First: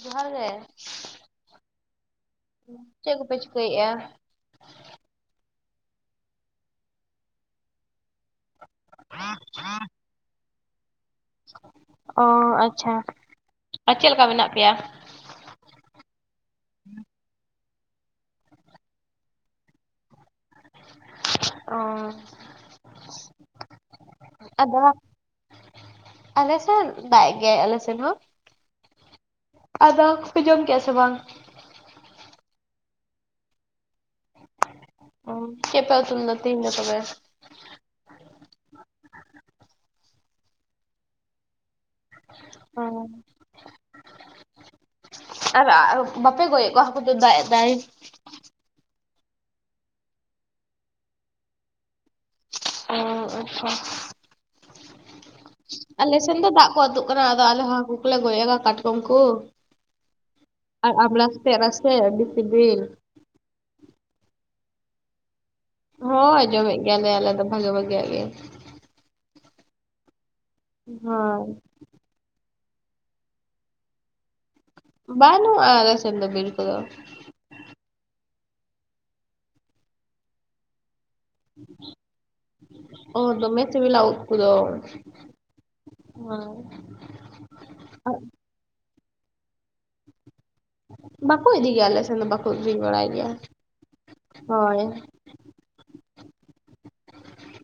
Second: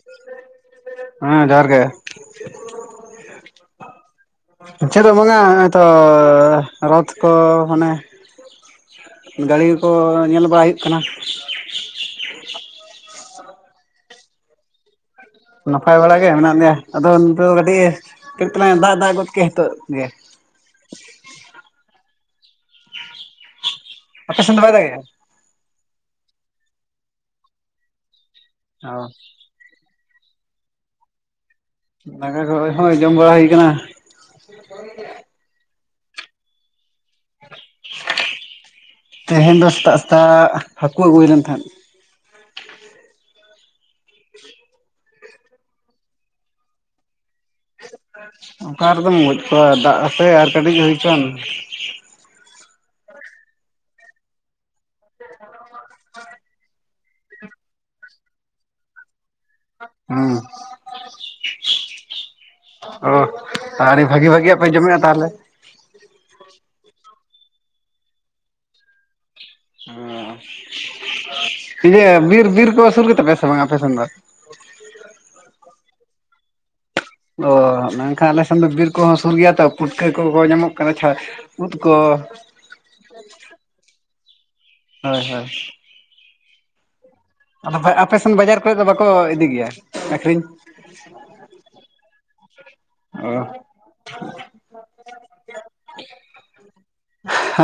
ᱡᱚᱦᱟᱨ ᱜᱮ ᱦᱮᱸ ᱡᱚᱦᱟᱨ ᱜᱮ ᱪᱮᱫ ᱠᱚᱯᱮ ᱪᱤᱠᱟᱹᱭᱮᱫ-ᱟ ᱪᱮᱫ ᱦᱚᱸ ᱵᱟᱝᱟ ᱦᱚᱜ-ᱚᱭ ᱛᱚ ᱨᱚᱛ ᱠᱚ ᱢᱟᱱᱮ ᱜᱟᱲᱤ ᱠᱚ ᱧᱮᱞ ᱵᱟᱲᱟᱣ ᱦᱩᱭᱩᱜ ᱠᱟᱱᱟ ᱚ ᱟᱪᱪᱷᱟ ᱟᱨ ᱪᱮᱫ ᱞᱮᱠᱟ ᱢᱮᱱᱟᱜ ᱯᱮᱭᱟ ᱱᱟᱯᱟᱭ ᱵᱟᱲᱟ ᱜᱮ ᱢᱮᱱᱟᱜ ᱞᱮᱭᱟ ᱟᱫᱚ ᱱᱤᱛᱚᱜ ᱠᱟᱹᱴᱤᱡ ᱫᱟᱜ ᱫᱟᱜ ᱜᱚᱫ ᱠᱮ ᱱᱤᱛᱚᱜ ᱜᱮ ᱚ ᱟᱯᱮ ᱥᱮᱱ ᱫᱚ ᱵᱟᱭ ᱟᱫᱚ ᱫᱟᱜᱮᱜᱼᱟ ᱟᱞᱮᱥᱮᱱ ᱫᱟᱜ ᱮᱫ ᱜᱮᱭᱟ ᱟᱞᱮ ᱥᱮᱱ ᱦᱚᱸ ᱚ ᱟᱫᱚ ᱫᱟᱠᱟ ᱠᱚᱯᱮ ᱡᱚᱝ ᱠᱮᱜ ᱟᱥᱮ ᱵᱟᱝ ᱫᱟᱠᱟ ᱦᱚᱸ ᱡᱚᱢ ᱵᱟᱲᱟ ᱦᱩᱭ ᱟᱠᱟᱱᱟ ᱚ ᱪᱮᱫ ᱞᱮ ᱩᱛᱩ ᱞᱮᱫᱟ ᱛᱮᱦᱮᱧ ᱫᱚ ᱛᱚᱵᱮ ᱛᱮᱦᱮᱧ ᱫᱚ ᱥᱮᱛᱟᱜ ᱥᱮᱛᱟᱜ ᱦᱟᱹᱠᱩ ᱟᱹᱜᱩ ᱦᱩᱭ ᱞᱮᱱ ᱛᱟᱦᱮᱸᱫ ᱚ ᱟᱨ ᱵᱟᱯᱮ ᱜᱚᱡᱮᱫ ᱠᱚᱣᱟ ᱦᱟᱹᱠᱩ ᱫᱚ ᱫᱟᱜ ᱮ ᱫᱟᱭ ᱚᱠᱟ ᱨᱮᱫᱚᱢ ᱜᱚᱡ ᱠᱚᱣᱟ ᱫᱟᱜ ᱟᱥᱮ ᱟᱨ ᱠᱟᱹᱴᱤᱡ ᱦᱩᱭ ᱦᱚᱪᱚᱣᱟᱱ ᱚ ᱟᱪᱪᱷᱟ ᱟᱞᱮ ᱥᱮᱱ ᱫᱚ ᱫᱟᱜ ᱠᱚ ᱩᱛᱩᱜ ᱠᱟᱱᱟ ᱟᱫᱚ ᱟᱞᱮ ᱦᱚ ᱦᱟᱹᱠᱩ ᱠᱚᱞᱮ ᱜᱚᱡᱮᱜ ᱠᱚᱣᱟ ᱠᱟᱴᱠᱚᱢ ᱠᱚ ᱦᱮᱸ ᱟᱨ ᱟᱢᱲᱟ ᱥᱟᱛᱮ ᱨᱟᱥᱮ ᱟᱰᱤ ᱥᱤᱵᱮᱞ ᱚ ᱵᱷᱟᱹᱜᱤ ᱵᱷᱟᱹᱜᱤᱭᱟᱜ ᱯᱮ ᱡᱚᱢᱮᱫ-ᱟ ᱛᱟᱦᱚᱞᱮ ᱦᱳᱭ ᱡᱚᱢᱮᱫ ᱜᱮᱭᱟᱞᱮ ᱟᱞᱮ ᱫᱚ ᱵᱷᱟᱜᱤ ᱵᱷᱟᱜᱤᱭᱟᱜ ᱜᱮ ᱦᱳᱭ ᱤᱭᱟᱹ ᱵᱤᱨ ᱵᱤᱨ ᱠᱚ ᱥᱩᱨ ᱜᱮᱛᱟ ᱯᱮᱭᱟ ᱥᱮ ᱵᱟᱝᱟ ᱟᱯᱮᱥᱮᱱ ᱫᱚ ᱵᱟᱱᱩᱜ-ᱟ ᱟᱞᱮᱥᱮᱫ ᱫᱚ ᱵᱤᱨ ᱠᱚ ᱫᱚ ᱚᱻ ᱢᱮᱱᱠᱷᱟᱱ ᱟᱞᱮ ᱥᱮᱱ ᱫᱚ ᱵᱤᱨ ᱠᱚᱦᱚᱸ ᱥᱩᱨ ᱜᱮᱭᱟ ᱛᱚ ᱯᱩᱴᱠᱟᱹ ᱠᱚᱠᱚ ᱧᱟᱢᱚᱜ ᱠᱟᱱᱟ ᱩᱫ ᱠᱚ ᱚ ᱫᱚᱢᱮ ᱥᱮᱵᱮᱞᱟ ᱩᱫ ᱠᱚ ᱫᱚ ᱦᱳᱭ ᱦᱳᱭ [unintelligible] ᱟᱫᱚ ᱟᱨ ᱟᱯᱮᱥᱮᱱ ᱵᱟᱡᱟᱨ ᱠᱚᱨᱮ ᱫᱚ ᱵᱟᱠᱚ ᱤᱫᱤ ᱜᱮᱭᱟ ᱟᱹᱠᱷᱨᱤᱧ ᱵᱟᱠᱚ ᱤᱫᱤ ᱜᱮᱭᱟ ᱟᱞᱮ ᱥᱮᱱ ᱫᱚ ᱵᱟᱠᱚ ᱟᱹᱠᱷᱨᱤᱧ ᱵᱟᱲᱟᱭ ᱜᱮᱭᱟ ᱚ ᱦᱳᱭ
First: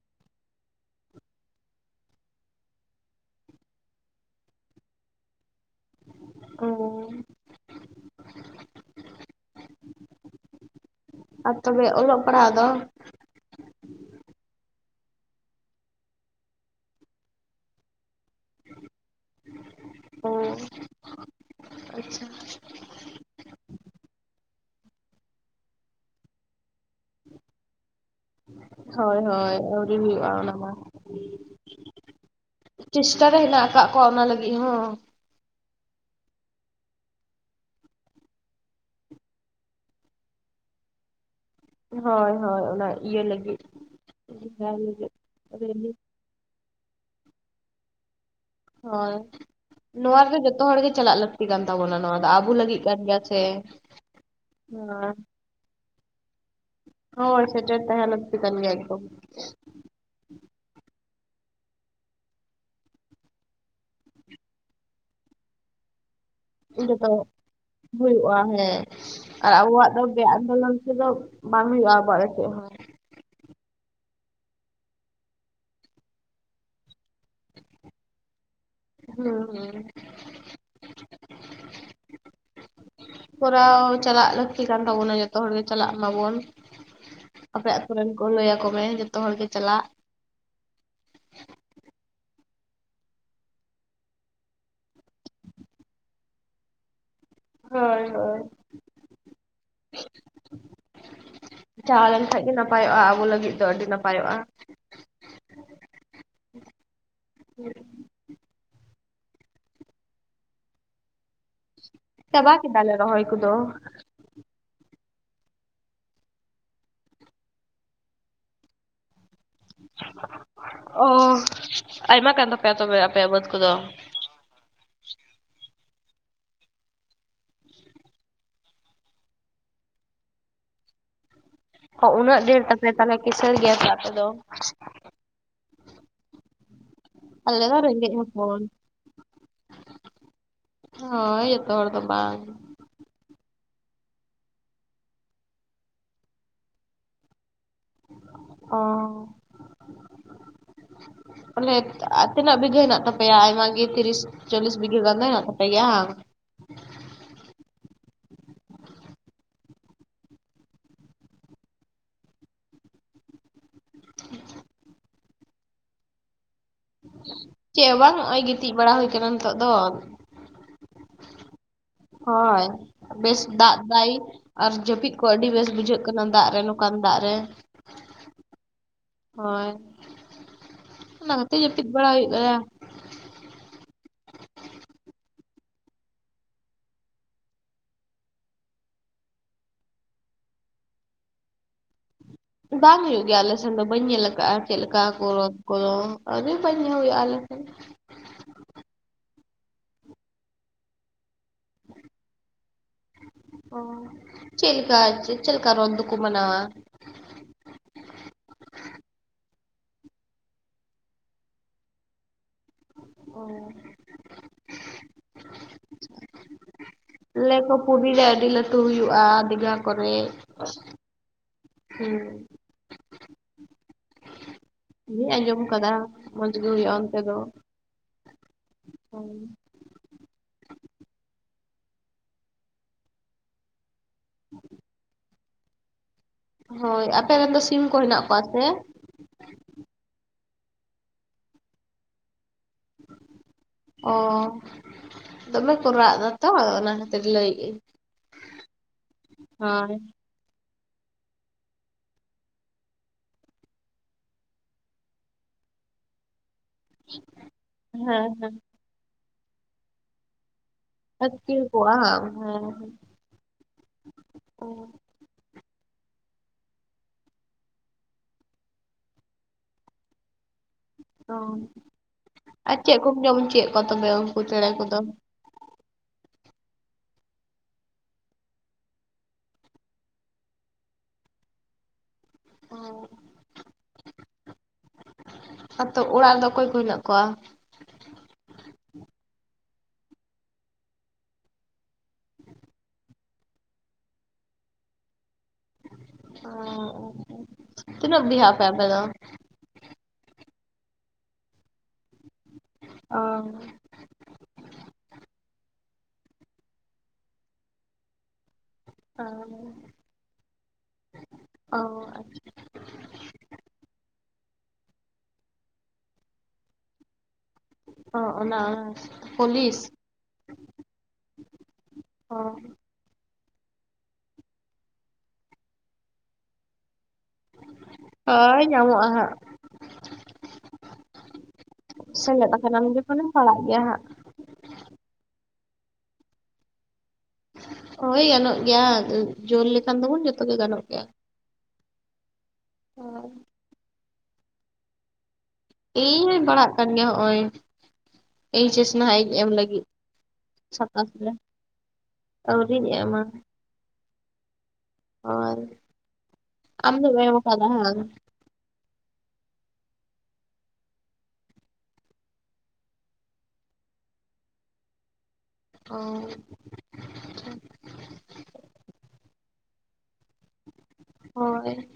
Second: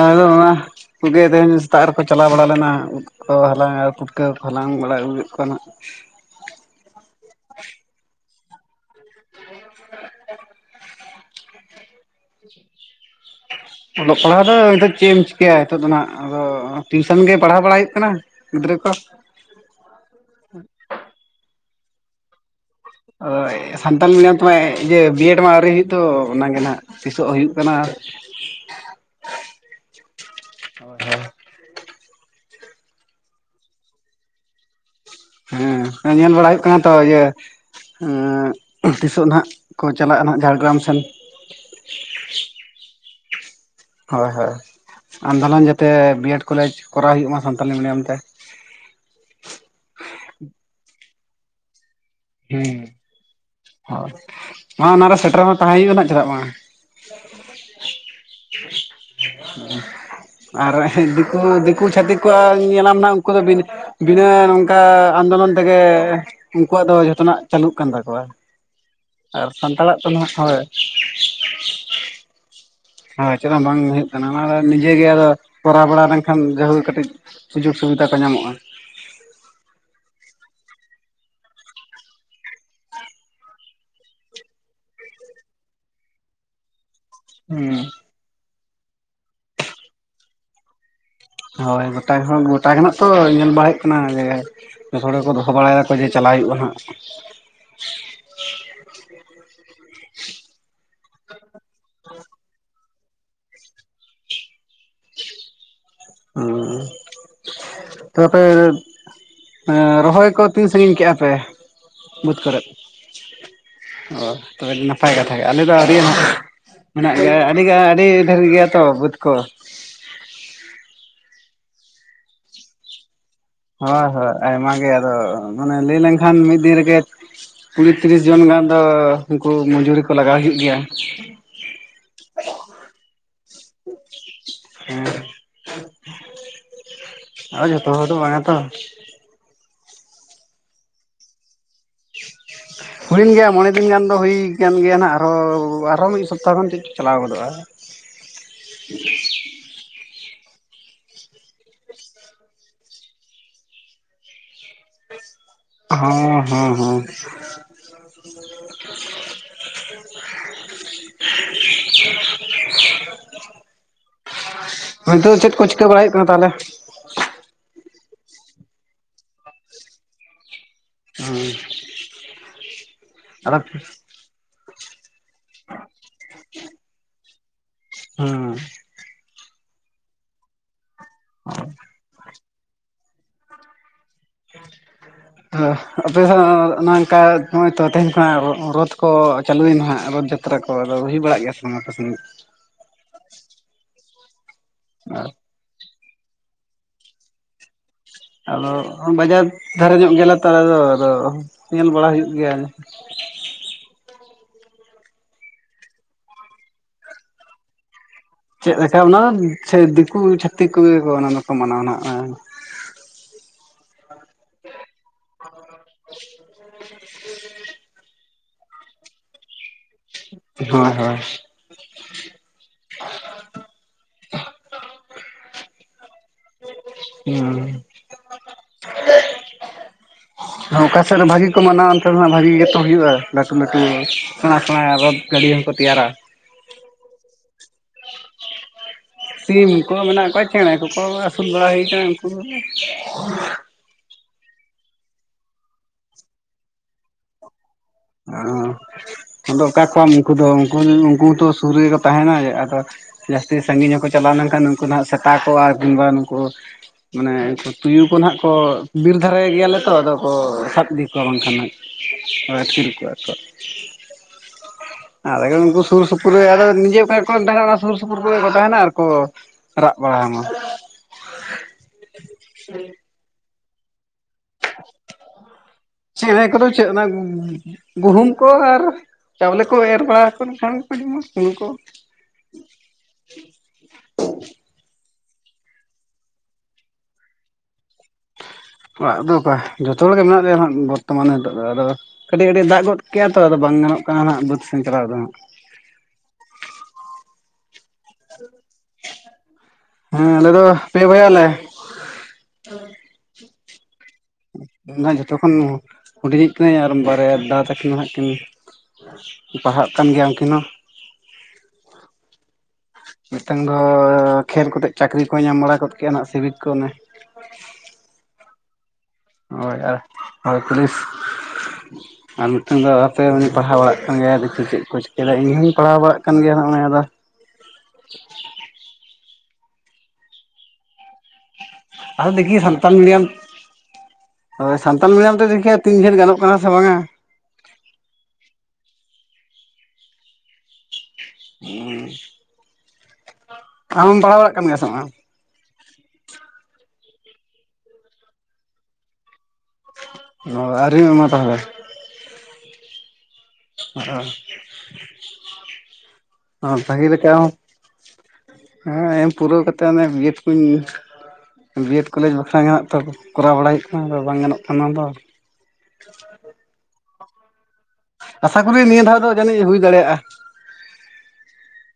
ᱟᱫᱚ ᱚᱱᱟ ᱠᱚᱜᱮ ᱛᱮᱦᱮᱧ ᱥᱮᱛᱟᱜ ᱨᱮᱠᱚ ᱪᱟᱞᱟᱣ ᱵᱟᱲᱟ ᱞᱮᱱᱟ ᱠᱚ ᱦᱟᱞᱟᱝᱟ ᱯᱩᱴᱠᱟᱹᱣ ᱠᱚ ᱦᱟᱞᱟᱝ ᱵᱟᱲᱟ ᱟᱹᱜᱩᱠᱮᱫ ᱠᱚᱣᱟ ᱦᱟᱸᱜ ᱚ ᱦ [unintelligible] [unintelligible] ᱟᱨ ᱛᱚᱵᱮ ᱚᱞᱚᱜ ᱯᱟᱲᱦᱟᱜ ᱫᱚ [unintelligible] [inaudible] ᱚᱞᱚᱜ ᱯᱟᱲᱦᱟᱜ ᱫᱚ ᱱᱤᱛᱚᱜ ᱪᱮᱫ ᱮᱢ ᱪᱤᱠᱟᱹᱭᱟ ᱱᱤᱛᱚᱜ ᱫᱚ ᱱᱟᱜ ᱟᱫᱚ ᱴᱤᱭᱩᱥᱚᱱ ᱜᱮ ᱯᱟᱲᱦᱟᱣ ᱵᱟᱲᱟᱭ ᱦᱩᱭᱩᱜ ᱠᱟᱱᱟ ᱜᱤᱫᱽᱨᱟᱹ ᱠᱚ ᱚ ᱟᱪᱪᱷᱟ ᱥᱟᱱᱛᱟᱞ ᱢᱤᱰᱤᱭᱟᱢ ᱛᱮᱢᱟ ᱮ ᱵᱤᱭᱮᱰ ᱢᱟ ᱟᱹᱣᱨᱤ ᱦᱩᱭᱩᱜ ᱛᱚ ᱚᱱᱟᱜᱮ ᱱᱟᱜ ᱛᱤᱥᱚᱜ ᱦᱩᱭᱩᱜ ᱠᱟᱱᱟ ᱦᱳᱭ ᱦᱳᱭ ᱟᱹᱣᱨᱤ ᱦᱩᱭᱩᱜᱼᱟ ᱚᱱᱟ ᱢᱟ᱾ ᱪᱮᱥᱴᱟ ᱨᱮ ᱦᱮᱱᱟᱜ ᱟᱠᱟᱫ ᱠᱚᱣᱟ ᱚᱱᱟ ᱞᱟᱹᱜᱤᱫ ᱦᱚᱸ᱾ ᱦᱮᱸ ᱧᱮᱞ ᱵᱟᱲᱟ ᱦᱩᱭᱩᱜ ᱠᱟᱱᱟ ᱛᱚ ᱤᱭᱟᱹ ᱛᱤᱥᱚᱜ ᱱᱟᱦᱟᱜ ᱠᱚ ᱪᱟᱞᱟᱜᱼᱟ ᱱᱟᱦᱟᱜ ᱡᱷᱟᱲᱜᱨᱟᱢ ᱥᱮᱱ᱾ ᱦᱳᱭ ᱦᱳᱭ ᱚᱱᱟ ᱤᱭᱟᱹ ᱞᱟᱹᱜᱤᱫ᱾ ᱦᱳᱭ ᱦᱳᱭ ᱵᱷᱮᱜᱟᱨ ᱞᱟᱹᱜᱤᱫ ᱟᱱᱫᱳᱞᱚᱱ ᱡᱟᱛᱮ ᱨᱮᱞᱤ ᱵᱤᱮᱰ ᱠᱚᱞᱮᱡᱽ ᱠᱚᱨᱟᱣ ᱦᱩᱭᱩᱜ ᱢᱟ ᱥᱟᱱᱛᱟᱞᱤ ᱢᱤᱰᱤᱭᱟᱢ ᱛᱮ᱾ ᱦᱳᱭ ᱱᱚᱣᱟ ᱨᱮᱫᱚ ᱡᱚᱛᱚ ᱦᱚᱲ ᱜᱮ ᱪᱟᱞᱟᱜ ᱞᱟᱹᱠᱛᱤ ᱠᱟᱱ ᱛᱟᱵᱚᱱᱟ ᱱᱚᱣᱟ ᱟᱵᱩ ᱞᱟᱹᱜᱤᱫ ᱠᱟᱱ ᱜᱮᱭᱟ ᱥᱮ ᱦᱮᱸ ᱦᱳᱭ ᱢᱟ ᱚᱱᱟᱨᱮ ᱾ ᱥᱮᱴᱮᱨ ᱦᱚᱸ ᱛᱟᱦᱮᱸ ᱦᱩᱭᱩᱜ ᱨᱮᱱᱟᱜ ᱪᱟᱞᱟᱜ ᱵᱟᱝ᱾ ᱦᱳ ᱥᱮᱴᱮᱨ ᱛᱟᱦᱚᱸ ᱞᱟᱠᱛᱤ ᱠᱟᱱ ᱜᱮᱭᱟ ᱮᱠᱫᱚᱢ᱾ ᱟᱨ ᱫᱤᱠᱩ ᱫᱤᱠᱩ ᱪᱷᱟᱹᱛᱤᱠ ᱠᱚᱣᱟᱜ ᱧᱮᱞᱟᱢ ᱦᱜ ᱩᱱᱠᱩ ᱫᱚ ᱵᱤ ᱵᱤᱱᱟᱹ ᱱᱚᱝᱠᱟ ᱟᱱᱫᱳᱞᱚᱱ ᱛᱮᱜᱮ ᱩᱱᱠᱩᱣᱟᱜ ᱫᱚ ᱡᱚᱛᱚ ᱡᱷᱚᱛᱚᱱᱟᱜ ᱪᱟᱹᱞᱩᱜ ᱠᱟᱱ ᱛᱟᱠᱚᱣᱟ ᱦᱩᱭᱩᱜᱼᱟ ᱦᱮᱸ ᱟᱨ ᱟᱵᱚᱣᱟᱜ ᱥᱟᱱᱛᱟᱲᱟᱜ ᱫᱚ ᱵᱮ ᱱᱟᱦᱟᱜ ᱦᱳᱭ ᱟᱱᱫᱳᱞᱚᱱ ᱛᱮᱫᱚ ᱵᱟᱝ ᱦᱩᱭᱩᱜ ᱟᱵᱚᱼᱟᱜ ᱫᱚ ᱪᱮᱫ ᱦᱚᱸ᱾ ᱦᱳᱭ ᱪᱮᱫᱦᱚ ᱵᱟᱝ ᱦᱩᱭᱩᱜ ᱠᱟᱱᱟ ᱚᱱᱟ ᱠᱚᱫᱚ ᱱᱤᱡᱮ ᱜᱮ ᱟᱫᱚ ᱠᱚᱨᱟᱣ ᱵᱟᱲᱟ ᱞᱮᱱᱠᱷᱟᱱ ᱡᱟᱹᱦᱩ ᱠᱟᱹᱴᱤᱡ ᱥᱩᱡᱳᱜᱽ ᱥᱩᱵᱤᱫᱷᱟ ᱠᱚ ᱧᱟᱢᱚᱜᱼᱟ᱾ ᱦᱩᱸ ᱦᱩᱸ᱾ ᱠᱚᱨᱟᱣ ᱪᱟᱞᱟᱜ ᱞᱟᱹᱠᱛᱤ ᱠᱟᱱ ᱛᱟᱵᱚᱱᱟ ᱡᱚᱛᱚ ᱦᱚᱲ ᱜᱮ ᱪᱟᱞᱟᱜ ᱢᱟᱵᱚᱱ᱾ ᱦᱩᱸ ᱟᱯᱮᱟᱛᱳ ᱨᱮᱱ ᱠᱚ ᱞᱟᱹᱭᱟᱠᱚ ᱢᱮ ᱡᱚᱛᱚ ᱦᱚᱲ ᱜᱮ ᱪᱟᱞᱟᱜ᱾ ᱦᱳᱭ ᱜᱚᱴᱟ ᱜᱚᱴᱟ ᱜᱮᱱᱟᱜ ᱛᱚ ᱧᱮᱞ ᱵᱟᱲᱟ ᱦᱩᱭᱩᱜ ᱠᱟᱱᱟ ᱡᱚᱛᱚ ᱦᱚᱲᱜᱮᱠᱚ ᱫᱚᱦᱚ ᱵᱟᱲᱟᱭᱫᱟᱠᱚ ᱡᱮ ᱪᱟᱞᱟᱜᱣ ᱦᱩᱭᱩᱜᱼᱟ ᱦᱟᱜ᱾ ᱦᱳᱭ ᱦᱳᱭ᱾ ᱪᱟᱞᱟᱣ ᱞᱮᱱᱠᱷᱟᱡ ᱜᱮ ᱱᱟᱯᱟᱭᱚᱜᱼᱟ ᱟᱵᱚ ᱞᱟᱹᱜᱤᱫ ᱫᱚ ᱟᱹᱰᱤ ᱱᱟᱯᱟᱭᱚᱜᱼᱟ᱾ ᱦᱩᱸ ᱛᱚ ᱟᱯᱮ ᱨᱚᱦᱚᱭ ᱠᱚ ᱛᱤᱱ ᱥᱟᱺᱜᱤᱧ ᱠᱮᱼᱟ ᱯᱮ? ᱵᱟᱹᱫᱽ ᱠᱚᱨᱮᱫ ᱪᱟᱵᱟᱠᱤᱫᱟᱞᱮ ᱨᱚᱦᱳᱭ ᱠᱚᱫᱚ᱾ ᱚ ᱛᱚ ᱟᱹᱰᱤ ᱱᱟᱯᱟᱭ ᱠᱟᱛᱷᱟ ᱜᱮ ᱟᱞᱮᱫᱚ ᱟᱳᱨᱤ ᱦᱟᱜ ᱢᱮᱱᱟᱜ ᱜᱮᱭᱟ ᱟᱹᱰᱤᱜᱟᱱ ᱟᱹᱰᱤ ᱰᱷᱮᱨ ᱜᱮᱭᱟ ᱛᱚ ᱵᱩᱫ ᱠᱚ᱾ ᱚ ᱟᱭᱢᱟ ᱠᱟᱱ ᱛᱟᱯᱮᱭᱟ ᱛᱚᱵᱮ ᱟᱯᱮᱭᱟ ᱵᱟᱹᱛ ᱦᱳᱭ ᱦᱳᱭ ᱟᱭᱢᱟ ᱜᱮ ᱟᱫᱚ ᱢᱟᱱᱮ ᱞᱟᱹᱭ ᱞᱮᱱᱠᱷᱟᱱ ᱢᱤᱫ ᱫᱤᱱ ᱨᱮᱜᱮ ᱠᱩᱲᱤ ᱛᱤᱨᱤᱥ ᱡᱚᱱ ᱜᱟᱱ ᱫᱚ ᱩᱱᱠᱩ ᱢᱚᱡᱩᱨᱤ ᱠᱚ ᱞᱟᱜᱟᱣ ᱦᱩᱭᱩᱜ ᱜᱮᱭᱟ᱾ ᱦᱚ-ᱳ ᱩᱱᱟᱹᱜ ᱰᱷᱮᱨ ᱛᱟᱯᱮ ᱛᱟᱦᱞᱮ ᱠᱤᱥᱟᱹᱲ ᱜᱮᱭᱟ ᱯᱮ ᱟᱯᱮ ᱫᱚ᱾ ᱦᱮᱸ ᱟᱞᱮ ᱟᱨ ᱫᱚ ᱡᱚᱛᱚ ᱦᱚᱲ ᱨᱮᱜᱮᱡ ᱵᱟᱝᱟ ᱦᱚᱯᱳᱱ᱾ ᱛᱚ ᱦᱚᱭ ᱡᱚᱛᱚ ᱦᱚᱲ ᱫᱚ ᱵᱟᱝ᱾ ᱦᱩᱭᱮᱱ ᱜᱮᱭᱟ ᱢᱚᱬᱮ ᱫᱤᱱ ᱜᱟᱱ ᱫᱚ ᱦᱩᱭ ᱟᱠᱟᱱ ᱜᱮᱭᱟ ᱦᱱᱟᱜ ᱟᱨᱦᱚᱸ ᱟᱨᱦᱚᱸ ᱢᱤᱫ ᱥᱚᱯᱛᱟᱦᱚ ᱜᱟᱱ ᱪᱮᱫ ᱪᱚ ᱪᱟᱞᱟᱣ ᱜᱚᱫᱚᱜᱼᱟ᱾ ᱚ ᱵᱚᱞᱮ ᱛᱤᱱᱟᱹᱜ ᱵᱤᱜᱟᱹ ᱦᱮᱱᱟᱜ ᱛᱟᱯᱮᱭᱟ ᱟᱭᱢᱟ ᱜᱮ ᱛᱤᱨᱤᱥ ᱪᱚᱞᱞᱤᱥ ᱵᱤᱜᱷᱟᱹ ᱜᱟᱱ ᱫᱚ ᱦᱮᱱᱟᱜ ᱛᱟᱯᱮᱭᱟ᱾ ᱦᱚᱸ ᱻ ᱦᱚᱸ ᱦᱚᱸ [inaudible] [inaudible] ᱱᱤᱛᱳᱜ ᱫᱚ ᱪᱮᱫ ᱠᱚ ᱪᱤᱠᱟᱹ ᱵᱟᱲᱟᱭ ᱦᱩᱭᱩᱜ ᱠᱟᱱᱟ ᱛᱟᱦᱞᱮ? ᱪᱮᱜ ᱦᱚᱸ ᱵᱟᱝ ᱱᱚᱚᱭ ᱜᱤᱛᱤᱡ ᱵᱟᱲᱟ ᱦᱩᱭ ᱠᱟᱱᱟ ᱱᱤᱛᱚᱜ ᱫᱚ᱾ ᱦᱚᱭ ᱵᱮᱥ ᱟᱫᱚ ᱫᱟᱜ ᱫᱟᱭ᱾ ᱟᱨ ᱡᱟᱹᱯᱤᱫ ᱠᱚ ᱟᱹᱰᱤ ᱵᱮᱥ ᱵᱩᱡᱷᱟᱹᱜ ᱠᱟᱱᱟ ᱫᱟᱜ ᱨᱮ ᱱᱚᱠᱟᱱ ᱫᱟᱜ ᱨᱮ᱾ ᱦᱩᱸ ᱦᱚᱭ ᱚᱱᱟ ᱠᱟᱛᱮ ᱡᱟᱹᱯᱤᱫ ᱵᱟᱲᱟ ᱦᱩᱭᱩᱜ ᱟᱭᱟ [inaudible] ᱟᱯᱮᱦᱚ ᱱᱝᱠᱟ ᱱᱚᱜᱚᱭ ᱛᱚ ᱛᱮᱦᱮᱧ ᱠᱷᱚ ᱱᱟᱜ ᱨᱚᱛᱷ ᱠᱚ ᱪᱟᱹᱞᱩᱭᱮᱱᱟ ᱦᱚᱸᱜ ᱨᱚᱛᱷ ᱡᱟᱛ ᱛᱨᱟ ᱠᱚᱫᱚ ᱦᱩᱭ ᱵᱟᱲᱟᱜ ᱜᱮᱭᱟ ᱥᱮ ᱵᱟᱝ ᱟᱯᱮ ᱥᱮᱱ? ᱵᱟᱝ ᱦᱩᱭᱩᱜ ᱜᱮᱭᱟ ᱟᱞᱮᱥᱱ ᱫᱚ ᱵᱟᱹᱧ ᱧᱮᱞ ᱠᱟᱜ-ᱟ ᱪᱮᱞᱮᱠᱟ ᱠᱚ ᱨᱚᱛ ᱠᱚᱫᱚ [unintelligible] ᱟᱞᱮ ᱥᱮᱱ ᱟᱫᱚ ᱵᱟᱡᱟᱨ ᱫᱷᱟᱨᱮ ᱧᱚᱜ ᱜᱮᱭᱟᱞᱮᱛᱚ ᱟᱫᱚ ᱧᱮᱞ ᱵᱟᱲᱟ ᱦᱩᱭᱩᱜ ᱜᱮᱭᱟ ᱚ ᱪᱮᱜ ᱞᱮᱠᱟ ᱪᱮᱞᱠᱟ ᱨᱚᱛ ᱫᱚ ᱠᱚ ᱢᱟᱱᱟᱣᱟ? ᱪᱮᱫ ᱞᱮᱠᱟ ᱚᱱᱟ ᱫᱚ ᱥᱮᱭ ᱫᱤᱠᱩ ᱪᱷᱟᱹᱛᱤᱠ ᱠᱚᱜᱮ ᱠᱚ ᱚᱱᱟ ᱫᱚᱠᱚ ᱢᱟᱱᱟᱣᱟ ᱱᱟᱸᱜ ᱚ ᱞᱮᱭᱟᱠᱚ ᱯᱩᱨᱤ ᱨᱮ ᱟᱹᱰᱤ ᱞᱟᱹᱴᱩ ᱦᱩᱭᱩᱜ-ᱟ ᱫᱤᱜᱷᱟ ᱠᱚᱨᱮ ᱦᱳᱭ ᱦᱳᱭ ᱦᱩᱸ ᱤᱧ ᱦᱩᱸᱧ ᱟᱸᱡᱚᱢ ᱠᱟᱫᱟ ᱢᱚᱸᱡᱽ ᱜᱮ ᱦᱩᱭᱩᱜ-ᱟ ᱚᱱᱛᱮ ᱫᱚ ᱦᱩᱸ [unintelligible] ᱚᱠᱟ ᱥᱮᱫ ᱨᱮ ᱵᱷᱟᱜᱤ ᱠᱚ ᱢᱟᱱᱟᱣᱟ ᱚᱱᱛᱮ ᱨᱮᱫᱚ ᱦᱟᱸᱜ ᱵᱷᱟᱜᱤ ᱜᱮᱛᱚ ᱦᱩᱭᱩᱜ-ᱟ ᱞᱟᱹᱴᱩ ᱞᱟᱹᱴᱩ ᱥᱮᱬᱟ ᱥᱮᱬᱟ ᱨᱚᱛᱷ ᱜᱟᱰᱤ ᱦᱚᱸᱠᱚ ᱛᱮᱭᱟᱨᱟ ᱦᱳᱭ ᱟᱯᱮ ᱨᱮᱱ ᱫᱚ ᱥᱤᱢ ᱠᱚ ᱦᱮᱱᱟᱜ ᱠᱚᱣᱟ ᱥᱮ ᱥᱤᱢ ᱠᱚ ᱢᱮᱱᱟᱜ ᱠᱚᱣᱟ ᱪᱮᱬᱮ ᱠᱚᱠᱚ ᱟᱹᱥᱩᱞ ᱵᱟᱲᱟ ᱦᱩᱭ ᱠᱟᱱᱟ ᱩᱱᱠᱩ ᱠᱚ ᱜᱮ ᱚ ᱫᱚᱢᱮ ᱠᱚ ᱨᱟᱜ ᱫᱟ ᱛᱚ ᱚᱱᱟ ᱠᱷᱟᱹᱛᱤᱨ ᱞᱟᱹᱭᱮ ᱟᱹᱧ ᱚ ᱟᱫᱚ ᱚᱠᱟ ᱦᱳᱭ ᱠᱚᱣᱟᱢ ᱩᱱᱠᱩ ᱫᱚ ᱩᱱᱠᱩ ᱦᱚᱛᱚ ᱥᱩᱨ ᱨᱮᱜᱮ ᱠᱚ ᱛᱟᱦᱮᱱᱟ ᱟᱫᱚ ᱡᱟᱹᱥᱛᱤ ᱥᱟᱺᱜᱤᱧ ᱦᱚᱸᱠᱚ ᱪᱟᱞᱟᱣ ᱞᱮᱱᱠᱷᱟᱱ ᱱᱩᱠᱩ ᱫᱚ ᱦᱟᱸᱜ ᱥᱮᱛᱟ ᱠᱚ ᱟᱨ ᱠᱤᱢᱵᱟ ᱱᱩᱠᱩ ᱢᱟᱱᱮ ᱩᱝᱠᱩ ᱛᱩᱭᱩ ᱠᱚ ᱦᱮᱸ ᱱᱟᱸᱜ ᱠᱚ ᱦᱮᱸ ᱵᱤᱨ ᱫᱷᱟᱨᱮ ᱜᱮᱭᱟᱞᱮ ᱛᱚ ᱟᱫᱚ ᱠᱚ ᱥᱟᱵᱽ ᱤᱫᱤ ᱠᱚᱣᱟ ᱵᱟᱝᱠᱷᱟᱱ ᱟᱹᱛᱠᱤᱨ ᱱᱟᱜ ᱟᱹᱛᱠᱤᱨ ᱠᱚᱣᱟ ᱠᱚ ᱚ ᱟᱞᱮ ᱜᱮ ᱩᱝᱠᱩ ᱥᱩᱨ ᱥᱩᱯᱩᱨ ᱨᱮ ᱟᱨᱚ ᱱᱤᱡᱮ ᱚᱠᱟ ᱠᱚᱨᱮᱢ ᱫᱟᱲᱟᱱᱟ ᱥᱩᱨ ᱥᱩᱯᱩᱨ ᱠᱚᱨᱮ ᱠᱚ ᱛᱟᱦᱮᱱᱟ ᱟᱨᱠᱚ ᱨᱟᱜ ᱵᱟᱲᱟ ᱦᱟᱢᱟ ᱚ ᱟᱨ ᱪᱮᱜ ᱠᱚᱢ ᱡᱚᱢ ᱚᱪᱚᱭᱮ ᱠᱚᱣᱟ ᱛᱚᱵᱮ ᱩᱱᱠᱩ ᱪᱮᱬᱮ ᱠᱚᱫᱚ? ᱪᱮᱬᱮ ᱠᱚᱫᱚ ᱪᱮᱜ ᱚᱱᱟ ᱜᱩᱦᱩᱢ ᱠᱚ ᱟᱨ ᱪᱟᱣᱞᱮ ᱠᱚ ᱮᱨ ᱵᱟᱲᱟ ᱟᱠᱚ ᱞᱮᱠᱷᱟᱱ ᱜᱮᱠᱚ ᱡᱚᱢᱟ ᱥᱤᱢ ᱠᱚ ᱚ ᱟᱫᱚ ᱚᱲᱟᱜ ᱨᱮᱫᱚ ᱚᱠᱚᱭ ᱠᱚ ᱦᱮᱱᱟᱜ ᱠᱚᱣᱟ? ᱚᱲᱟᱜ ᱫᱚ ᱚᱠᱚᱭ ᱡᱚᱛᱚ ᱦᱚᱲ ᱜᱮ ᱢᱮᱱᱟᱜ ᱞᱮᱭᱟ ᱦᱟᱸᱜ ᱵᱚᱨᱛᱚᱢᱟᱱ ᱦᱤᱛᱳᱜ ᱫᱚ ᱟᱫᱚ ᱠᱟᱹᱴᱤᱡᱽ ᱠᱟᱹᱴᱤᱡᱽ ᱫᱟᱜᱽ ᱜᱚᱫ ᱠᱮᱼ ᱟ ᱛᱚ ᱟᱫᱚ ᱵᱟᱝ ᱜᱟᱱᱚᱜ ᱠᱟᱱᱟ ᱦᱟᱸᱜ ᱵᱟᱹᱫᱽ ᱥᱮᱱ ᱪᱟᱞᱟᱣ ᱫᱚ ᱦᱟᱸᱜ ᱚᱻ ᱚ ᱟᱪᱪᱷᱟ ᱵᱚᱭᱦᱟ ᱟᱯᱮ ᱟᱯᱮ ᱫᱚ? ᱦᱮᱸ ᱟᱞᱮ ᱫᱚ ᱯᱮ ᱵᱚᱭᱦᱟ ᱟᱞᱮ ᱚ ᱤᱧ ᱫᱚ ᱦᱟᱸᱜ ᱡᱚᱛᱚᱠᱷᱚᱱ ᱦᱩᱰᱤᱧᱤᱡ ᱠᱤᱱᱟᱹᱧ ᱟᱨ ᱵᱟᱨᱭᱟ ᱫᱟ ᱛᱟᱹᱠᱤᱱ ᱫᱚ ᱦᱟᱸᱜ ᱠᱤᱱ ᱯᱟᱲᱦᱟᱜ ᱠᱟᱱ ᱜᱮᱭᱟ ᱩᱝᱠᱤᱱ ᱦᱚᱸ ᱚ ᱢᱮᱴᱟᱝ ᱫᱚ ᱠᱷᱮᱞ ᱠᱚᱛᱮ ᱪᱟᱠᱨᱤ ᱠᱚᱭ ᱧᱟᱢ ᱵᱟᱲᱟ ᱠᱚᱫ ᱠᱮᱜ-ᱟ ᱱᱟᱜ ᱥᱤᱵᱤᱠ ᱠᱚ ᱚᱱᱮ ᱚ ᱚᱱᱟ ᱚᱱᱟ ᱦᱳᱭ ᱟᱨ ᱦᱳᱭ ᱯᱩᱞᱤᱥ ᱟᱨ ᱢᱤᱴᱮᱱ ᱫᱚ ᱛᱮ ᱩᱱᱤᱧ ᱯᱟᱲᱦᱟᱣ ᱵᱟᱲᱟᱜ ᱠᱟᱱ ᱜᱮᱭᱟ ᱫᱮᱠᱷᱤ ᱪᱮᱫ ᱠᱚᱭ ᱪᱤᱠᱟᱹᱭ ᱫᱟ ᱤᱧᱦᱚᱸᱧ ᱯᱟᱲᱦᱟᱣ ᱵᱟᱲᱟᱜ ᱠᱟᱱ ᱜᱮᱭᱟ ᱱᱟᱸᱜ ᱼᱚᱭ ᱟᱫᱚ ᱦᱳᱭ ᱧᱟᱢᱚᱜᱼᱟ ᱦᱟᱸᱜ ᱟᱨ ᱥᱮᱞᱮᱫ ᱫᱮᱠᱷᱤ ᱠᱟᱱᱟᱢ ᱥᱟᱱᱛᱟᱞ ᱢᱤᱰᱤᱭᱟᱢ ᱡᱚᱠᱷᱚᱱᱮᱢ ᱯᱟᱲᱟᱜ ᱜᱮᱭᱟ ᱦᱟᱸᱜ ᱦᱳᱭ ᱥᱟᱱᱛᱟᱞ ᱢᱤᱰᱭᱟᱢ ᱛᱮ ᱫᱮᱠᱷᱤ ᱛᱤᱱᱟᱜ ᱡᱷᱟᱹᱞ ᱜᱟᱱᱚᱜ ᱠᱟᱱᱟ ᱥᱮ ᱵᱟᱝᱼᱟ ᱦᱳᱭ ᱜᱟᱱᱚᱜ ᱜᱮᱭᱟ ᱡᱳᱨ ᱞᱮᱠᱷᱟᱱ ᱫᱚᱵᱚᱱ ᱡᱚᱛᱚ ᱜᱮ ᱜᱟᱱᱚᱜ ᱜᱮᱭᱟ᱾ ᱦᱩ ᱦᱳᱭ ᱟᱢᱮᱢ ᱯᱟᱲᱦᱟᱣ ᱵᱟᱲᱟᱜ ᱠᱟᱱ ᱜᱮᱭᱟ ᱥᱮ ᱵᱟᱝ ᱤᱧ ᱦᱚᱧ ᱯᱟᱲᱦᱟᱜ ᱠᱟᱱ ᱜᱮᱭᱟ ᱦᱚᱜᱼᱚᱭ ᱮᱡ ᱮᱥ ᱱᱟᱦᱟᱜ ᱤᱧ ᱮᱢ ᱞᱟᱹᱜᱤᱫ ᱚ ᱟᱹᱣᱨᱤᱢ ᱥᱟᱛᱟᱥ ᱮᱢᱟ ᱨᱮ ᱛᱟᱦᱚᱞᱮ ᱟᱹᱣᱨᱤᱧ ᱮᱢᱟ ᱟᱨ ᱚ ᱟᱢ ᱵᱷᱟᱹᱜᱤ ᱫᱚᱢ ᱞᱮᱠᱟ ᱮᱢ ᱟᱠᱟᱫᱟ ᱦᱟᱸᱜ ᱦᱮᱸ ᱮᱢ ᱯᱩᱨᱟᱹᱣ ᱠᱟᱛᱮᱫ ᱚᱱᱮ ᱵᱤᱼᱮᱰ ᱠᱚᱧ ᱵᱤᱼᱮᱰ ᱠᱚᱞᱮᱡᱽ ᱵᱟᱠᱷᱨᱟ ᱱᱟᱜ ᱛᱚ ᱠᱚᱨᱟᱣ ᱵᱟᱲᱟᱭ ᱠᱟᱱᱟ ᱟᱫᱚ ᱵᱟᱝ ᱜᱟᱱᱚᱜ ᱠᱟᱱᱟᱫᱚ ᱚ ᱟᱥᱟ ᱠᱚᱨᱤ ᱱᱤᱭᱟᱹ ᱫᱷᱟᱣ ᱫᱚ ᱡᱟᱹᱱᱤᱡ ᱦᱩᱭ ᱫᱟᱲᱮᱭᱟᱜᱼᱟ ᱾ ᱦᱳᱭ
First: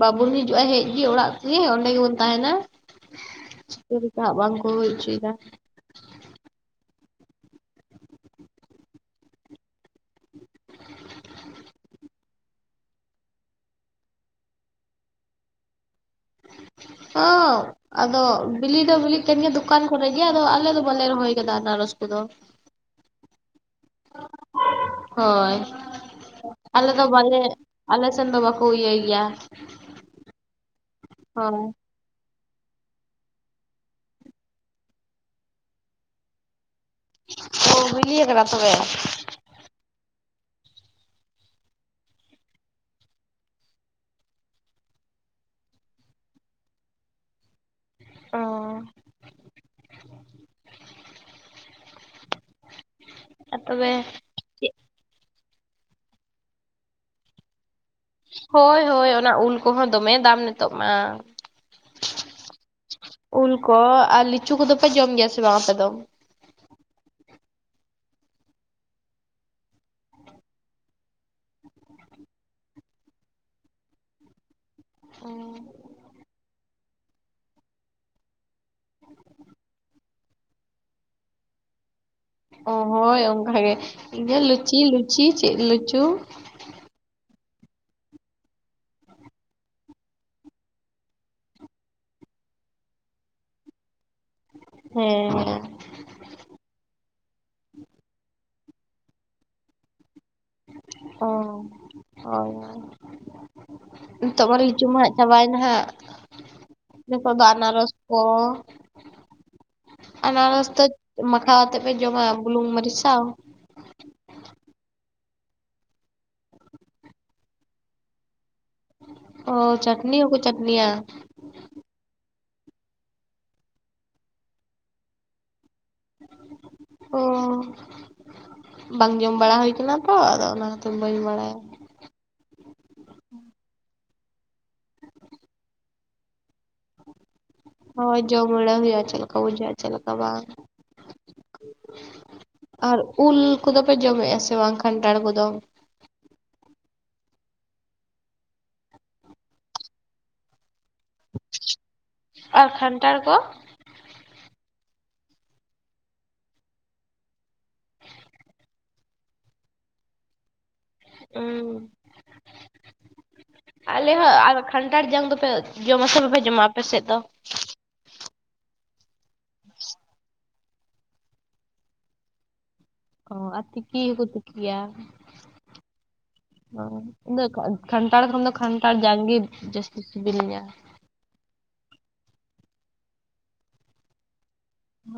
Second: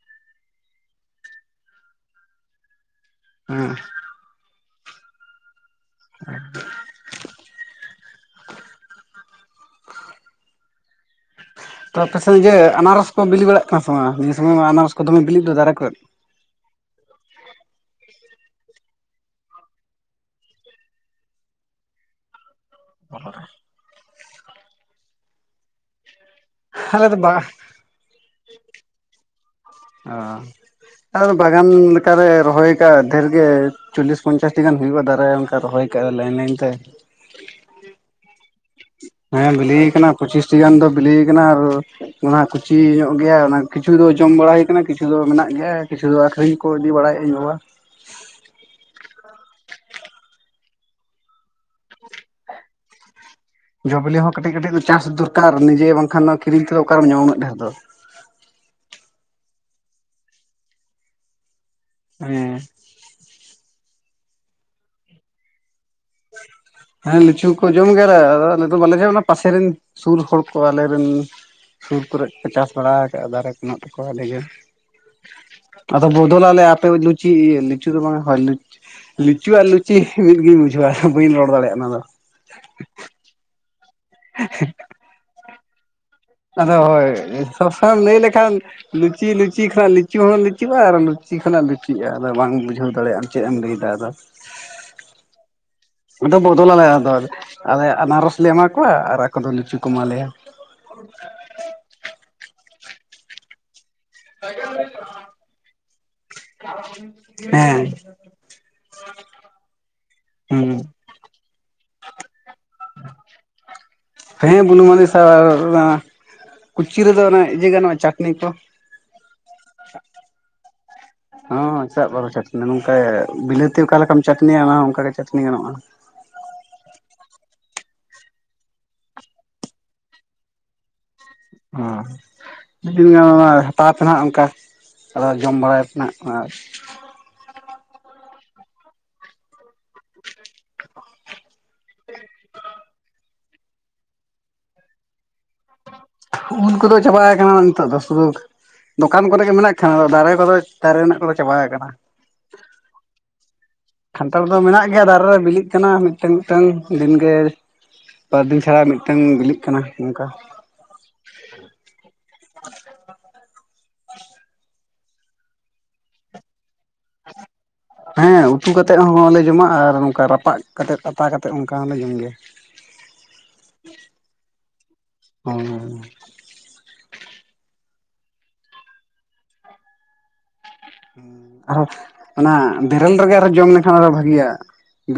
ᱵᱟᱵᱚᱱ ᱦᱤᱡᱩᱜᱼᱟ ᱦᱮᱡᱜᱮ ᱚᱲᱟᱜ ᱜᱮ ᱚᱱᱰᱮ ᱜᱮᱵᱚᱱ ᱛᱟᱦᱮᱱᱟ ᱾ ᱦᱮᱸ ᱪᱮᱞᱮᱠᱟ ᱵᱟᱝᱠᱚ ᱦᱚᱪᱚᱭ ᱫᱟ ᱾ [unintelligible] [inaudible] ᱛᱚ ᱟᱯᱮᱥᱮ ᱤᱭᱟᱹ ᱟᱱᱟᱨᱚᱥ ᱠᱚ ᱵᱤᱞᱤ ᱵᱟᱲᱟᱜ ᱠᱟᱱᱟ ᱥᱮ ᱵᱟᱝ? ᱱᱤᱭᱟᱹ ᱥᱚᱢᱚᱭ ᱢᱟ ᱟᱱᱟᱨᱚᱥ ᱠᱚ ᱫᱚᱢᱮ ᱵᱤᱞᱮᱫᱫᱟ ᱫᱟᱨᱮ ᱠᱷᱚᱨᱮ ᱾ ᱚᱻ ᱟᱫᱚ ᱵᱤᱞᱤ ᱫᱚ ᱵᱤᱞᱤᱜ ᱠᱟᱱ ᱜᱮᱭᱟ ᱫᱚᱠᱟᱱ ᱠᱚᱨᱮᱜᱮ ᱟᱫᱚ ᱟᱞᱮ ᱫᱚ ᱵᱟᱞᱮ ᱨᱚᱦᱚᱭ ᱟᱠᱟᱫᱟ ᱟᱱᱟᱨᱚᱥ ᱠᱚᱫᱚ ᱾ [unintelligible] ᱦᱳᱭ ᱟᱞᱮ ᱫᱚ ᱵᱟᱞᱮ ᱟᱞᱮ ᱥᱮᱱ ᱫᱚ ᱵᱟᱠᱚ ᱤᱭᱟᱹᱭ ᱜᱮᱭᱟ ᱾ ᱚ ᱟᱨ ᱵᱟᱜᱟᱱ ᱚᱱᱠᱟᱨᱮ ᱨᱚᱦᱚᱭ ᱟᱠᱟᱫ ᱫᱷᱮᱨ ᱜᱮ ᱪᱚᱞᱞᱤᱥ ᱯᱚᱧᱪᱟᱥᱴᱤ ᱜᱟᱱ ᱦᱩᱭᱩᱜᱼᱟ ᱫᱟᱨᱮ ᱚᱱᱠᱟ ᱨᱚᱦᱚᱭ ᱠᱟᱜ ᱞᱟᱭᱤᱱ ᱞᱟᱭᱤᱱ ᱛᱮ ᱾ ᱚ ᱵᱤᱞᱤᱟ ᱠᱟᱱᱟ ᱛᱚᱵᱮ? ᱦᱮᱸ ᱵᱤᱞᱤ ᱠᱟᱱᱟ ᱯᱚᱸᱪᱤᱥᱴᱤ ᱜᱟᱱ ᱫᱚ ᱵᱤᱞᱤ ᱠᱟᱱᱟ ᱟᱨ ᱚᱱᱟ ᱠᱩᱪᱤ ᱧᱚᱜ ᱜᱮᱭᱟ ᱚᱱᱟ ᱠᱤᱪᱷᱩ ᱫᱚ ᱡᱚᱢ ᱵᱟᱲᱟ ᱦᱩᱭ ᱟᱠᱟᱱᱟ ᱠᱤᱪᱷᱩ ᱫᱚ ᱢᱮᱱᱟᱜ ᱜᱮᱭᱟ ᱠᱤᱪᱷᱩ ᱫᱚ ᱟᱹᱠᱷᱨᱤᱧ ᱠᱚ ᱤᱫᱤ ᱵᱟᱲᱟᱭᱮᱜᱼᱟ ᱤᱧ ᱵᱟᱵᱟ ᱾ ᱚ ᱛᱚᱵᱮ ᱡᱚ ᱵᱤᱞᱤ ᱦᱚᱸ ᱠᱟᱹᱴᱤᱡ ᱠᱟᱹᱴᱤᱡ ᱪᱟᱥ ᱫᱚᱨᱠᱟᱨ ᱱᱤᱡᱮ ᱵᱟᱝᱠᱷᱟᱱ ᱠᱤᱨᱧ ᱛᱮᱫᱚ ᱚᱠᱟᱨᱮᱢ ᱧᱟᱢᱟ ᱩᱱᱟᱜ ᱰᱷᱮᱨ ᱫᱚ ᱾ ᱦᱳᱭ ᱦᱳᱭ ᱚᱱᱟ ᱩᱞ ᱠᱚᱦᱚᱸ ᱫᱚᱢᱮ ᱫᱟᱢ ᱱᱤᱛᱚᱜ ᱢᱟ ᱾ ᱦᱮᱸ ᱩᱞ ᱠᱚ ᱟᱨ ᱞᱤᱪᱩ ᱠᱚᱫᱚ ᱯᱮ ᱡᱚᱢ ᱜᱮᱭᱟ ᱥᱮ ᱵᱟᱝ ᱟᱯᱮ ᱫᱚ? ᱦᱮᱸ ᱞᱤᱪᱩ ᱠᱚ ᱡᱚᱢ ᱜᱮᱭᱟᱞᱮ ᱟᱫᱚ ᱟᱞᱮ ᱫᱚ ᱵᱟᱞᱮᱜᱮ ᱡᱚᱢᱟ ᱯᱟᱥᱮᱨᱮᱱ ᱥᱩᱨ ᱦᱚᱲ ᱠᱚ ᱟᱞᱮᱨᱮᱱ ᱥᱩᱨ ᱠᱚᱨᱮᱫ ᱠᱚ ᱪᱟᱥ ᱵᱟᱲᱟ ᱟᱠᱟᱜᱼᱟ ᱫᱟᱨᱮ ᱧᱚᱜ ᱛᱟᱠᱚᱣᱟ ᱟᱹᱰᱤᱜᱮ ᱾ ᱟᱫᱚ ᱵᱚᱫᱚᱞ ᱟᱞᱮ ᱟᱯᱮ ᱞᱩᱪᱤ ᱞᱤᱪᱩ ᱫᱚ ᱵᱟᱝᱟ [unintelligible] ᱞᱤᱪᱩ ᱟᱨ ᱞᱩᱪᱤ ᱢᱤᱫᱜᱤᱧ ᱵᱩᱡᱷᱟᱹᱣᱟ ᱵᱟᱹᱧ ᱨᱚᱲ ᱫᱟᱲᱮᱭᱟᱜᱼᱟ ᱚᱱᱟ ᱫᱚ ᱾ ᱚ ᱦᱳᱭ ᱚᱱᱠᱟ ᱜᱮ ᱤᱧᱟᱹᱜ ᱞᱩᱪᱤ ᱞᱩᱪᱤ ᱪᱮᱫ ᱞᱚᱪᱚ ᱾ ᱟᱫᱚ ᱦᱳᱭ ᱥᱚᱵ ᱥᱚᱢᱚᱭ ᱞᱟᱹᱭ ᱞᱮᱠᱷᱟᱱ ᱞᱩᱪᱤ ᱞᱩᱪᱤ ᱠᱷᱚᱭᱜ ᱞᱤᱪᱩ ᱦᱚᱸ ᱞᱤᱪᱤᱜᱼᱟ ᱟᱨ ᱞᱩᱪᱤ ᱠᱷᱚᱱᱟᱜ ᱞᱩᱪᱤᱜᱼᱟ ᱟᱫᱚ ᱵᱟᱝ ᱵᱩᱡᱷᱟᱹᱣ ᱫᱟᱲᱮᱭᱟᱜᱼᱟ ᱾ ᱪᱮᱫ ᱮᱢ ᱞᱟᱹᱭᱮᱫᱟ ᱟᱫᱚ? ᱦᱮᱸ ᱟᱫᱚ ᱵᱚᱫᱚᱞᱟᱞᱮ ᱟᱫᱚ ᱟᱨ ᱟᱞᱮ ᱟᱱᱟᱨᱚᱥ ᱞᱮ ᱮᱢᱟ ᱠᱚᱣᱟ ᱟᱨ ᱟᱠᱚ ᱫᱚ ᱞᱤᱪᱩ ᱠᱚ ᱮᱢᱟ ᱞᱮᱭᱟ ᱾ ᱚ ᱦᱳᱭ ᱦᱳᱭ ᱱᱤᱛᱚᱜ ᱢᱟ ᱞᱤᱪᱩ ᱢᱟ ᱦᱟᱜ ᱪᱟᱵᱟᱭᱱᱟ ᱦᱟᱜ ᱾ ᱱᱤᱛᱚᱜ ᱫᱚ ᱦᱮᱸ ᱟᱱᱟᱨᱚᱥ ᱠᱚ ᱾ ᱟᱱᱟᱨᱚᱥ ᱦᱩᱸ ᱫᱚ ᱢᱟᱠᱷᱟᱣ ᱟᱛᱮᱜ ᱯᱮ ᱡᱚᱢᱟ ᱵᱩᱞᱩᱝ ᱢᱟᱹᱨᱤᱪ ᱥᱟᱣ? ᱦᱮᱸ ᱵᱩᱞᱩ ᱢᱟᱹᱱᱤ ᱥᱟᱣ ᱟᱨ ᱠᱩᱪᱤ ᱨᱮᱫᱚ ᱤᱭᱟᱹ ᱜᱟᱱᱚᱜᱼᱟ ᱪᱟᱹᱴᱱᱤ ᱠᱚ ᱾ ᱚ ᱪᱟᱹᱴᱱᱤ ᱦᱠᱚ ᱪᱟᱹᱴᱱᱤᱭᱟ? ᱦᱚᱸᱜ ᱪᱮᱫᱟᱜ ᱵᱟᱠᱚ ᱪᱟᱹᱴᱱᱤᱭᱟ ᱱᱚᱝᱠᱟ ᱵᱤᱞᱟᱹᱛᱤ ᱚᱠᱟ ᱞᱮᱠᱟᱢ ᱪᱟᱹᱴᱱᱤᱭᱟ ᱚᱱᱠᱟ ᱜᱮ ᱪᱟᱹᱴᱱᱤ ᱜᱟᱱᱚᱜ ᱟ ᱾ ᱚ ᱵᱟᱝ ᱡᱚᱢ ᱵᱟᱲᱟ ᱦᱩᱭ ᱠᱟᱱᱟ ᱛᱚ ᱟᱫᱚ ᱚᱱᱟ ᱠᱷᱟᱛᱤᱨ ᱵᱟᱹᱧ ᱵᱟᱲᱟᱭ ᱾ ᱚ ᱢᱤᱫ ᱫᱤᱱ ᱜᱟᱱ ᱚᱱᱟ ᱦᱟᱛᱟᱣ ᱛᱮᱱᱟᱜ ᱚᱱᱠᱟ ᱟᱫᱚ ᱡᱚᱢ ᱵᱟᱲᱟᱭᱯᱮ ᱱᱟᱱᱟᱜ ᱟᱨ ᱦᱳᱭ ᱡᱚᱢ ᱵᱟᱲᱟ ᱦᱩᱭᱩᱜᱼᱟ ᱪᱮᱫ ᱞᱮᱠᱟ ᱵᱩᱡᱷᱟᱹᱜᱼᱟ ᱪᱮᱫ ᱞᱮᱠᱟ ᱵᱟᱝ ᱾ ᱟᱨ ᱩᱞ ᱠᱚᱫᱚ ᱯᱮ ᱡᱚᱢᱮᱫᱼᱟ ᱥᱮ ᱵᱟᱝ ᱠᱷᱟᱱᱴᱟᱲ ᱠᱚᱫᱚ? ᱩᱞ ᱠᱚᱫᱚ ᱪᱟᱵᱟᱭ ᱠᱟᱱᱟ ᱱᱤᱛᱚᱜ ᱫᱚ ᱥᱩᱫᱩ ᱫᱚᱠᱟᱱ ᱠᱚᱨᱮ ᱜᱮ ᱢᱮᱱᱟᱜ ᱠᱷᱟᱱ ᱟᱫᱚ ᱫᱟᱨᱮ ᱠᱚᱫᱚ ᱫᱟᱨᱮ ᱨᱮᱱᱟᱜ ᱠᱚᱫᱚ ᱪᱟᱵᱟ ᱟᱠᱟᱱᱟ ᱾ ᱟᱨ ᱠᱷᱟᱱᱴᱟᱨ ᱠᱚ ᱠᱟᱱᱟᱱᱴᱲ ᱫᱚ ᱢᱮᱱᱟᱜ ᱜᱮᱭᱟ ᱫᱟᱨᱮ ᱨᱮ ᱵᱤᱞᱤᱜ ᱠᱟᱱᱟ ᱢᱤᱫᱴᱟᱝ ᱢᱤᱫᱴᱟᱝ ᱫᱤᱱᱜᱮ ᱵᱟᱨ ᱫᱤᱱ ᱪᱷᱟᱲᱟ ᱢᱤᱫᱴᱟᱝ ᱵᱤᱞᱤᱜ ᱠᱟᱱᱟ ᱱᱚᱝᱠᱟ ᱦᱩᱸ ᱟᱞᱮ ᱦᱚᱸ ᱟᱨ ᱠᱷᱟᱱᱴᱷᱟᱲ ᱡᱟᱝ ᱫᱚᱯᱮ ᱡᱚᱢ ᱟᱯᱮ ᱥᱮ ᱵᱟᱯᱮ ᱡᱚᱢᱟ ᱟᱯᱮ ᱥᱮᱫ ᱫᱚ ᱦᱮᱸ ᱩᱛᱩ ᱠᱟ ᱠᱟᱛᱮᱫ ᱦᱚᱸᱞᱮ ᱡᱚᱢᱟ ᱟᱨ ᱱᱚᱝᱠᱟ ᱨᱟᱯᱟᱜ ᱠᱟᱛᱮᱮᱫ ᱟᱛᱟ ᱠᱟᱛᱮᱫ ᱚᱱᱠᱟ ᱦᱚᱸᱞᱮ ᱡᱚᱢ ᱜᱮᱭᱟ ᱚ ᱟᱨ ᱛᱤᱠᱤ ᱦᱚᱸᱠᱚ ᱛᱤᱠᱤᱭᱟ ᱚ ᱚ ᱤᱫᱚ ᱠᱷᱟᱱᱛᱷᱟᱲ ᱠᱷᱚᱱ ᱫᱚ ᱠᱷᱟᱱᱛᱷᱟᱲ ᱡᱟᱝᱜᱮ ᱡᱟᱹᱥᱛᱤ ᱥᱤᱵᱤᱞᱤᱧᱟᱹ ᱟᱨᱦᱚᱸ ᱚᱱᱟ ᱵᱮᱨᱮᱞ ᱨᱮᱜᱮ ᱟᱨᱚ ᱡᱚᱢ ᱞᱮᱠᱷᱟᱱ ᱟᱨᱚ ᱵᱷᱟᱜᱟᱜ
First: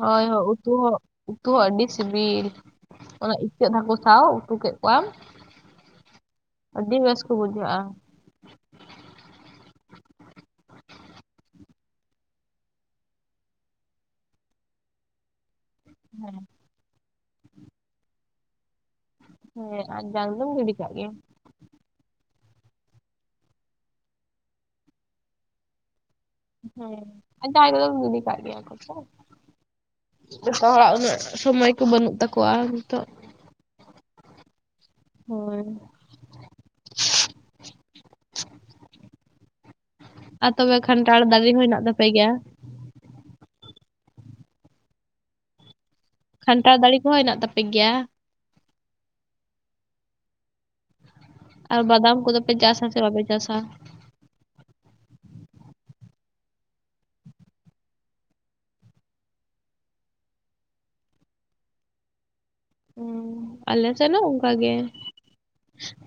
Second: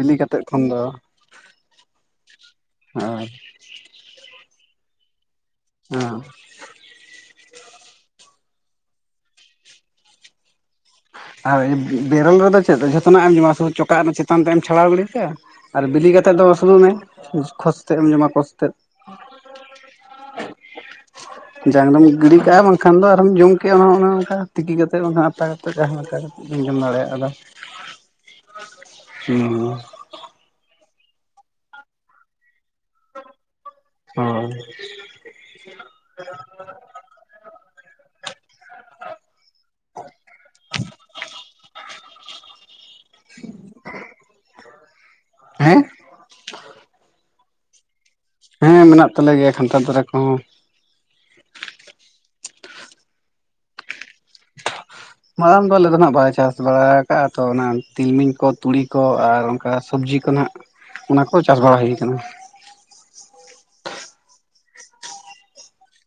ᱦᱳᱭ ᱦᱳᱭ ᱩᱛᱩ ᱦᱚᱸ ᱩᱛᱩ ᱦᱚᱸ ᱟᱹᱰᱤ ᱥᱤᱵᱤᱞ ᱚᱱᱟ ᱟᱨ ᱪᱮᱫ ᱦᱟᱹᱠᱩ ᱥᱟᱵ ᱩᱛᱩ ᱠᱮᱫ ᱠᱚᱣᱟᱢ ᱦᱚᱸ ᱟᱹᱰᱤ ᱵᱮᱥ ᱠᱚ ᱵᱩᱡᱷᱟᱹᱜᱼᱟ ᱟᱨ ᱵᱮᱨᱮᱞ ᱨᱮᱫᱚ ᱪᱮᱫ ᱡᱚᱛᱚᱱᱟᱜ ᱮᱢ ᱡᱚᱢᱟ ᱥᱩᱫᱩ ᱪᱚᱠᱟᱜ ᱨᱮᱱᱟᱜ ᱪᱮᱛᱟᱱ ᱛᱮ ᱮᱢ ᱪᱷᱟᱲᱟᱣ ᱜᱤᱟᱲᱰᱤ ᱠᱮᱭᱟ ᱟᱨ ᱵᱤᱞᱤ ᱠᱟᱛᱮᱫ ᱫᱚ ᱟᱹᱥᱩᱞᱩᱜ ᱢᱮ ᱠᱷᱡᱽ ᱛᱮᱫ ᱮᱢ ᱡᱚᱢᱟ ᱠᱚᱡᱽ ᱛᱮᱫ ᱦᱮᱸ ᱟᱨ ᱡᱟᱝ ᱫᱚᱢ ᱜᱤᱰᱤ ᱠᱟᱜ ᱜᱮ ᱡᱟᱝ ᱨᱮᱢ ᱜᱤᱰᱤ ᱠᱟᱜᱼᱟ ᱵᱟᱝᱠᱷᱟᱱ ᱫᱚ ᱟᱨᱢ ᱡᱚᱢ ᱠᱮᱜᱼᱟ ᱚᱱᱟ ᱚᱱᱮ ᱚᱱᱠᱟ ᱛᱤᱠᱤ ᱠᱟᱛᱮᱮᱫ ᱟᱛᱟ ᱠᱟᱛᱮᱫ ᱡᱟᱦᱟᱸ ᱦᱟᱛᱟ ᱠᱟᱛᱮ ᱦᱮᱸ ᱡᱟᱦᱟᱭ ᱠᱚᱫᱚ ᱠᱚ ᱜᱤᱰᱤ ᱠᱷᱟᱜ ᱜᱮᱭᱟ ᱥᱮ ᱦᱳᱭ ᱡᱚᱛᱚ ᱦᱚᱲᱟᱜ ᱩᱱᱟᱹᱜ ᱥᱚᱢᱚᱭ ᱠᱚ ᱵᱟᱹᱱᱩᱜ ᱛᱟᱠᱚᱣᱟ ᱱᱤᱛᱳ ᱦᱚᱭ ᱦᱳᱭ᱾ ᱟᱨ ᱛᱚᱵᱮ ᱠᱷᱟᱱᱴᱟᱲᱲ ᱫᱟᱨᱮ ᱦᱚᱸ ᱦᱮᱱᱟᱜ ᱛᱟᱯᱮ ᱜᱮᱭᱟ ᱦᱮᱸ ᱠᱷᱟᱱᱴᱟᱣ ᱫᱟᱲᱮ ᱠᱚᱦᱚᱸ ᱦᱮᱱᱟᱜ ᱛᱟᱯᱮ ᱜᱮᱭᱟ ᱦᱮᱸ ᱢᱮᱱᱟᱜ ᱛᱟᱞᱮ ᱜᱮᱭᱟ ᱠᱷᱟᱱᱛᱷᱟ ᱫᱷᱟᱨᱟ ᱠᱚᱦᱚᱸ ᱟᱨ ᱵᱟᱫᱟᱢ ᱠᱚᱫᱚ ᱯᱮ ᱪᱟᱥᱟ ᱥᱮ ᱵᱟᱯᱮ ᱪᱟᱥᱟ [inaudible] ᱫᱚ ᱟᱞᱮ ᱫᱚ ᱦᱟᱜ ᱵᱟᱞᱟᱭ ᱪᱟᱥ ᱵᱟᱲᱟ ᱟᱠᱟᱫᱟᱼᱟ ᱛᱚ ᱚᱱᱟ ᱛᱤᱞᱢᱤᱧ ᱠᱚ ᱛᱩᱲᱤ ᱠᱚ ᱟᱨ ᱚᱱᱠᱟ ᱥᱚᱵᱽᱡᱤ ᱠᱚ ᱚᱱᱟ ᱠᱚ ᱪᱟᱥ ᱵᱟᱲᱟ ᱦᱩᱭ ᱟᱠᱟᱱᱟ ᱟᱞᱮ ᱥᱮᱱᱚ ᱚᱱᱠᱟᱜ ᱜᱮ